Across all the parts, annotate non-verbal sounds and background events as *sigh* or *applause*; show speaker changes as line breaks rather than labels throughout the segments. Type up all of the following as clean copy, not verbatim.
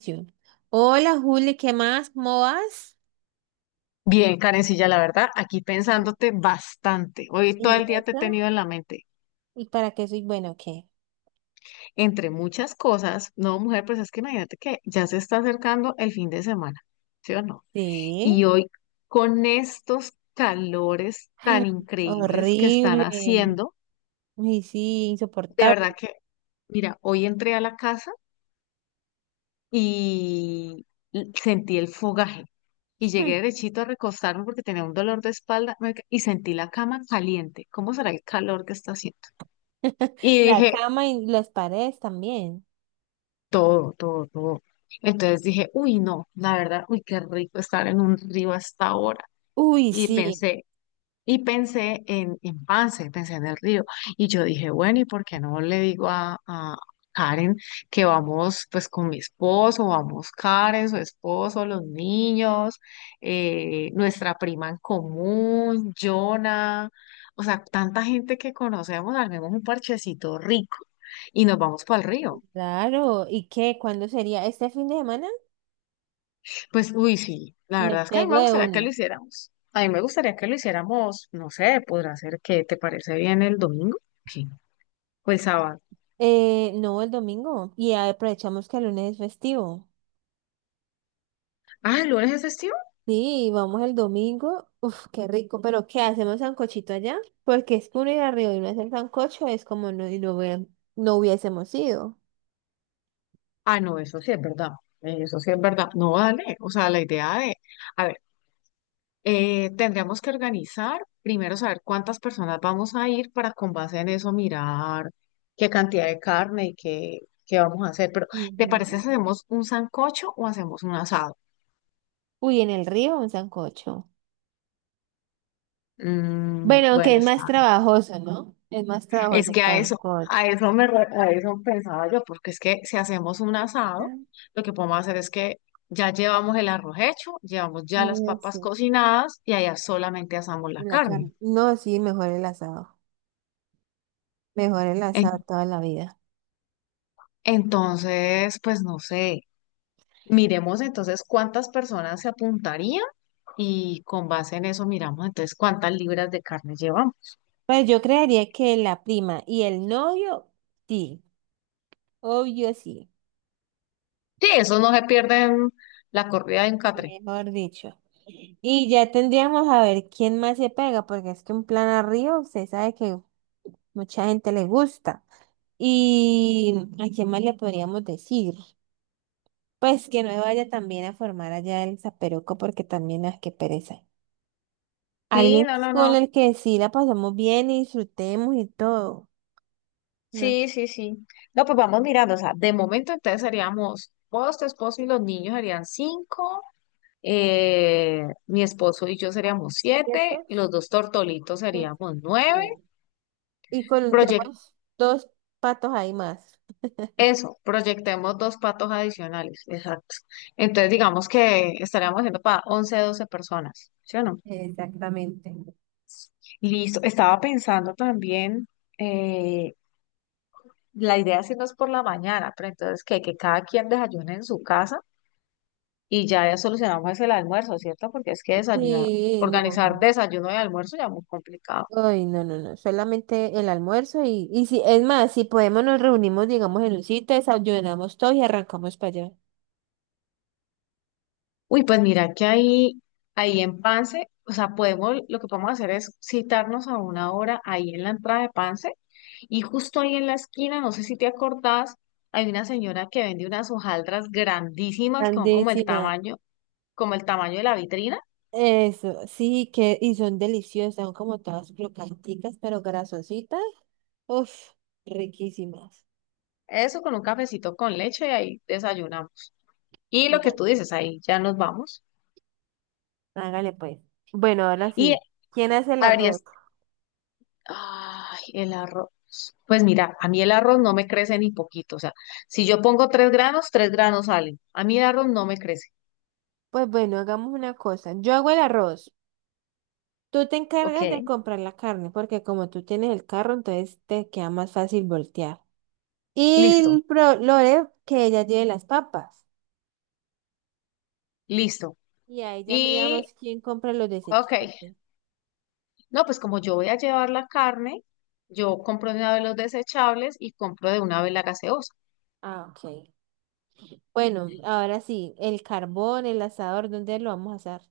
Yo. Hola Juli, ¿qué más? ¿Cómo vas?
Bien, Karencilla, la verdad, aquí pensándote bastante. Hoy todo
¿Y
el día te he
eso?
tenido en la mente.
¿Y para qué soy bueno o qué?
Entre muchas cosas, no, mujer, pues es que imagínate que ya se está acercando el fin de semana, ¿sí o no?
Sí,
Y hoy, con estos calores tan increíbles que están
horrible.
haciendo,
Uy, sí,
de verdad
insoportable.
que, mira, hoy entré a la casa y sentí el fogaje. Y llegué
*laughs*
derechito a recostarme porque tenía un dolor de espalda marica, y sentí la cama caliente. ¿Cómo será el calor que está haciendo? Y
La
dije,
cama y las paredes también.
todo, todo, todo. Entonces dije, uy, no, la verdad, uy, qué rico estar en un río hasta ahora.
Uy,
Y
sí,
pensé, y pensé en Pance, pensé en el río. Y yo dije, bueno, ¿y por qué no le digo a Karen que vamos pues con mi esposo, vamos Karen, su esposo, los niños, nuestra prima en común, Jonah, o sea, tanta gente que conocemos, armemos un parchecito rico y nos vamos para el río.
claro. ¿Y qué? ¿Cuándo sería? ¿Este fin de semana?
Pues, uy, sí, la
Me
verdad es que a mí
pego
me
de
gustaría que
uno.
lo hiciéramos. A mí me gustaría que lo hiciéramos, no sé, podrá ser que te parece bien el domingo. Sí. O el sábado.
No, el domingo. Y aprovechamos que el lunes es festivo.
Ah, ¿el lunes es festivo?
Sí, vamos el domingo. Uf, qué rico. Pero ¿qué hacemos sancochito allá? Porque es que uno ir arriba y no hacer sancocho es como no, y no, no hubiésemos ido.
Ah, no, eso sí es verdad. Eso sí es verdad. No, dale. O sea, la idea de, a ver, tendríamos que organizar, primero saber cuántas personas vamos a ir para con base en eso mirar qué cantidad de carne y qué, qué vamos a hacer. Pero, ¿te parece
Ujú.
si hacemos un sancocho o hacemos un asado?
Uy, en el río un sancocho.
Mm,
Bueno, aunque
bueno,
es
está.
más trabajoso, ¿no? Es más
Es
trabajoso el
que a eso,
sancocho.
a eso pensaba yo, porque es que si hacemos un asado,
Tan-
lo que podemos hacer es que ya llevamos el arroz hecho, llevamos ya las papas
Sí,
cocinadas y allá solamente asamos la
la
carne.
carne. No, sí, mejor el asado. Mejor el asado
En-
toda la vida.
entonces, pues no sé, miremos entonces cuántas personas se apuntarían y con base en eso miramos entonces cuántas libras de carne llevamos.
Pues yo creería que la prima y el novio, sí. Obvio, sí.
Sí, eso no se pierde en la corrida de un catre.
Mejor dicho. Y ya tendríamos a ver quién más se pega, porque es que un plan a Río se sabe que mucha gente le gusta. ¿Y a quién más le podríamos decir? Pues que no vaya también a formar allá el zaperoco, porque también las que pereza.
Sí,
Alguien
no, no,
con
no.
el que sí la pasamos bien y disfrutemos y todo. ¿No?
Sí, sí, sí. No, pues vamos mirando, o sea, de momento entonces seríamos vos, tu esposo y los niños serían cinco, mi esposo y yo seríamos
¿Cierto?
siete, y los dos tortolitos seríamos nueve.
Y con
Proyec-
tenemos dos patos ahí más.
eso, proyectemos dos patos adicionales, exacto. Entonces digamos que estaríamos haciendo para 11, 12 personas, ¿sí o no?
Exactamente.
Listo, estaba pensando también, eh, la idea es irnos por la mañana, pero entonces que cada quien desayune en su casa. Y ya, ya solucionamos ese el almuerzo, ¿cierto? Porque es que desayunar,
Sí, no.
organizar desayuno y almuerzo ya muy complicado.
Ay, no, no, no, solamente el almuerzo y si, es más, si podemos nos reunimos, digamos, en un sitio, desayunamos todos y arrancamos para allá.
Uy, pues mira que ahí, ahí en Pance, o sea, podemos, lo que podemos hacer es citarnos a una hora ahí en la entrada de Pance y justo ahí en la esquina, no sé si te acordás, hay una señora que vende unas hojaldras grandísimas que son
Grandísima.
como el tamaño de la vitrina.
Eso, sí, que, y son deliciosas, son como todas crocanticas, pero grasositas. Uf, riquísimas.
Eso con un cafecito con leche y ahí desayunamos. Y lo que
Dale.
tú dices, ahí ya nos vamos.
Hágale pues. Bueno, ahora
Y
sí. ¿Quién hace el
habría,
arroz?
ay, el arroz. Pues mira, a mí el arroz no me crece ni poquito. O sea, si yo pongo tres granos salen. A mí el arroz no me crece.
Pues bueno, hagamos una cosa. Yo hago el arroz. Tú te
Ok,
encargas de comprar la carne, porque como tú tienes el carro, entonces te queda más fácil voltear. Y
listo,
el Lore, que ella lleve las papas.
listo.
Y ahí ya
Y,
miramos quién compra los
ok,
desechables.
no, pues como yo voy a llevar la carne, yo compro de una vez los desechables y compro de una vez la gaseosa.
Ah, ok. Bueno, ahora sí, el carbón, el asador, ¿dónde lo vamos a asar?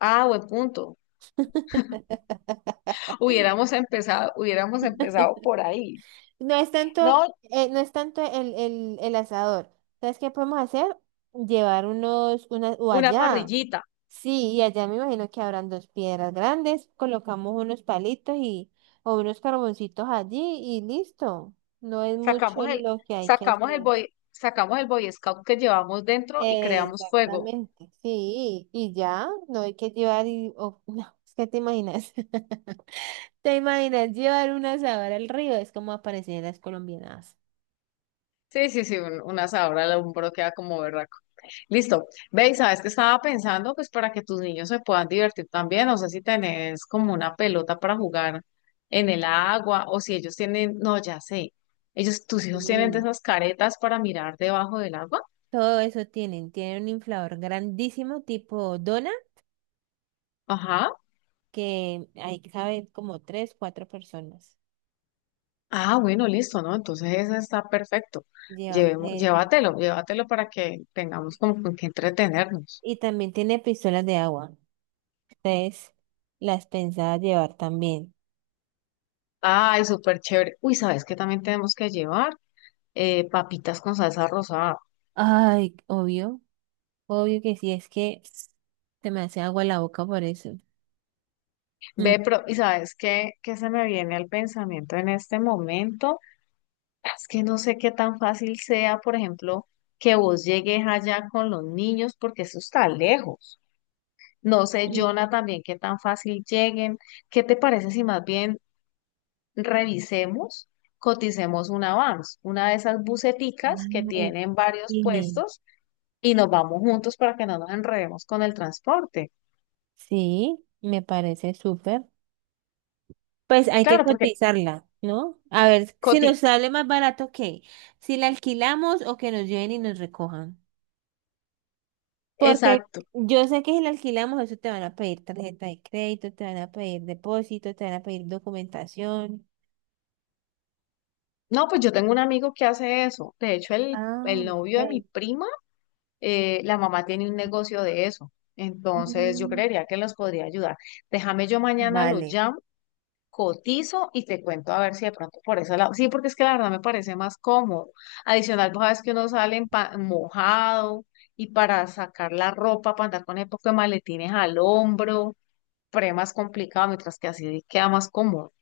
Ah, buen punto.
*laughs*
Hubiéramos empezado por ahí.
No es tanto,
No,
no es tanto el asador. ¿Sabes qué podemos hacer? Llevar unos, unas, o
una
allá.
parrillita.
Sí, y allá me imagino que habrán dos piedras grandes, colocamos unos palitos y o unos carboncitos allí y listo. No es mucho
Sacamos el,
lo que hay que hacer.
sacamos el Boy Scout que llevamos dentro y creamos fuego.
Exactamente, sí, y ya, no hay que llevar y, o- *laughs* no, es que te imaginas, *laughs* te imaginas llevar un asador al río, es como aparecen en las colombianas.
Sí, sí, sí, una sabra un hombro queda como berraco. Listo. Ve, y sabes que estaba pensando, pues para que tus niños se puedan divertir también, no sé si tenés como una pelota para jugar en el agua o si ellos tienen, no, ya sé, ellos, tus hijos tienen de
Sí.
esas caretas para mirar debajo del agua.
Todo eso tienen, tienen un inflador grandísimo tipo dona
Ajá.
que ahí caben como tres, cuatro personas.
Ah, bueno, listo, ¿no? Entonces ese está perfecto.
Llevamos
Llevemos,
eso.
llévatelo, llévatelo para que tengamos como con qué entretenernos.
Y también tiene pistolas de agua. Entonces, las pensaba llevar también.
Ay, súper chévere. Uy, ¿sabes qué también tenemos que llevar? Papitas con salsa rosada.
Ay, obvio. Obvio que sí, es que se me hace agua la boca por eso. Mm.
Ve, pero, ¿y sabes qué, qué se me viene al pensamiento en este momento? Es que no sé qué tan fácil sea, por ejemplo, que vos llegues allá con los niños, porque eso está lejos. No sé,
Sí.
Jonah, también qué tan fácil lleguen. ¿Qué te parece si más bien revisemos, coticemos una vans, una de esas buseticas que
Ay,
tienen varios
sí,
puestos y nos vamos juntos para que no nos enredemos con el transporte?
sí, me parece súper. Pues hay que
Claro, porque,
cotizarla, ¿no? A ver si
Coti,
nos sale más barato que si la alquilamos o que nos lleven y nos recojan. Porque
exacto.
yo sé que si la alquilamos, eso te van a pedir tarjeta de crédito, te van a pedir depósito, te van a pedir documentación.
No, pues yo tengo un amigo que hace eso. De hecho,
Ah,
el novio de mi
ok.
prima, la mamá tiene un negocio de eso. Entonces, yo
Mm,
creería que los podría ayudar. Déjame yo mañana lo
vale,
llamo, cotizo y te cuento a ver si de pronto por eso lado. Sí, porque es que la verdad me parece más cómodo. Adicional, vos sabes que uno sale mojado y para sacar la ropa, para andar con el poco de maletines al hombro, pre más complicado, mientras que así queda más cómodo.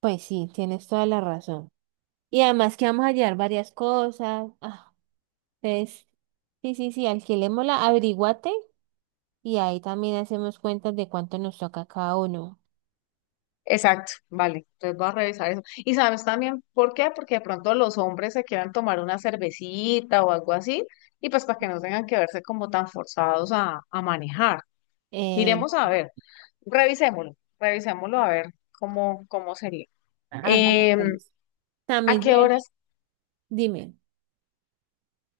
pues sí, tienes toda la razón. Y además que vamos a llevar varias cosas. Ah, entonces, sí, sí, sí, alquilémosla, averiguate y ahí también hacemos cuentas de cuánto nos toca cada uno.
Exacto, vale. Entonces voy a revisar eso. Y sabes también por qué, porque de pronto los hombres se quieran tomar una cervecita o algo así, y pues para que no tengan que verse como tan forzados a manejar.
Eh,
Miremos a ver, revisémoslo, revisémoslo a ver cómo, cómo sería.
Ah, hágalo,
Em,
pues.
¿A
También
qué
lleva-
horas
Dime,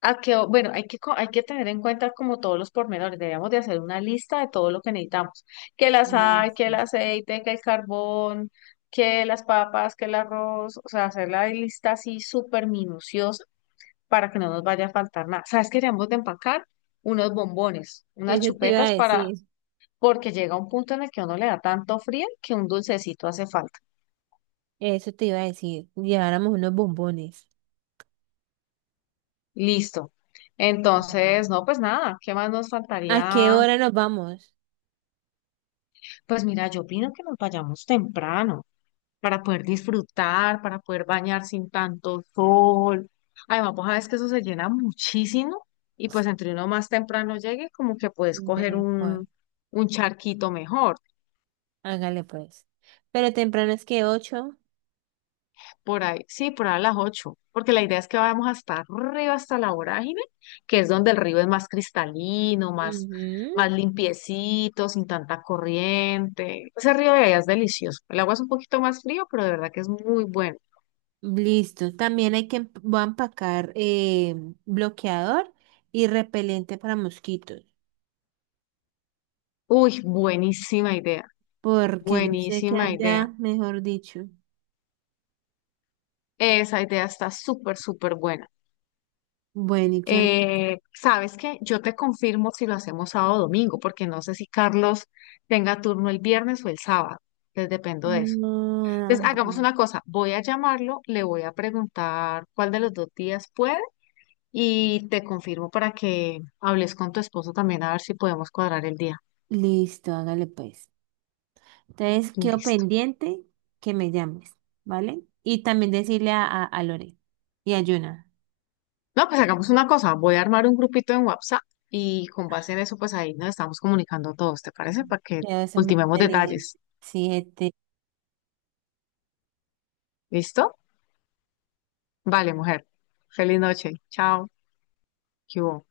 a que, bueno, hay que, hay que tener en cuenta como todos los pormenores, debemos de hacer una lista de todo lo que necesitamos, que la
mm,
sal, que el
sí.
aceite, que el carbón, que las papas, que el arroz, o sea, hacer la lista así súper minuciosa para que no nos vaya a faltar nada. ¿Sabes que debemos de empacar unos bombones, unas
Eso te iba
chupetas
a
para,
decir,
porque llega un punto en el que uno le da tanto frío que un dulcecito hace falta?
eso te iba a decir, lleváramos unos bombones.
Listo.
Ve,
Entonces, no, pues nada, ¿qué más nos
¿a qué
faltaría?
hora nos vamos?
Pues mira, yo opino que nos vayamos temprano para poder disfrutar, para poder bañar sin tanto sol. Además, vos sabes que eso se llena muchísimo y pues entre uno más temprano llegue, como que puedes coger
Ve.
un charquito mejor.
Hágale pues. Pero temprano es que 8,
Por ahí, sí, por ahí a las 8, porque la idea es que vayamos hasta arriba, hasta la vorágine, que es donde el río es más cristalino, más, más
ujú.
limpiecito, sin tanta corriente. Ese río de allá es delicioso. El agua es un poquito más frío, pero de verdad que es muy bueno.
Listo. También hay que voy a empacar bloqueador y repelente para mosquitos.
Uy, buenísima idea,
Porque yo sé que
buenísima idea.
allá, mejor dicho.
Esa idea está súper, súper buena.
Bueno, ¿y qué más?
¿Sabes qué? Yo te confirmo si lo hacemos sábado o domingo, porque no sé si Carlos tenga turno el viernes o el sábado. Entonces dependo de eso.
Ah,
Entonces hagamos una cosa, voy a llamarlo, le voy a preguntar cuál de los dos días puede y te confirmo para que hables con tu esposo también a ver si podemos cuadrar el día.
listo, hágale pues. Entonces, quedo
Listo.
pendiente que me llames, ¿vale? Y también decirle a Lore y a Yuna.
No, pues hagamos una cosa, voy a armar un grupito en WhatsApp y con base en eso, pues ahí nos estamos comunicando todos, ¿te parece? Para que
Que eso es muy
ultimemos
inteligente.
detalles.
Sí, este,
¿Listo? Vale, mujer. Feliz noche. Chao. ¿Qué hubo?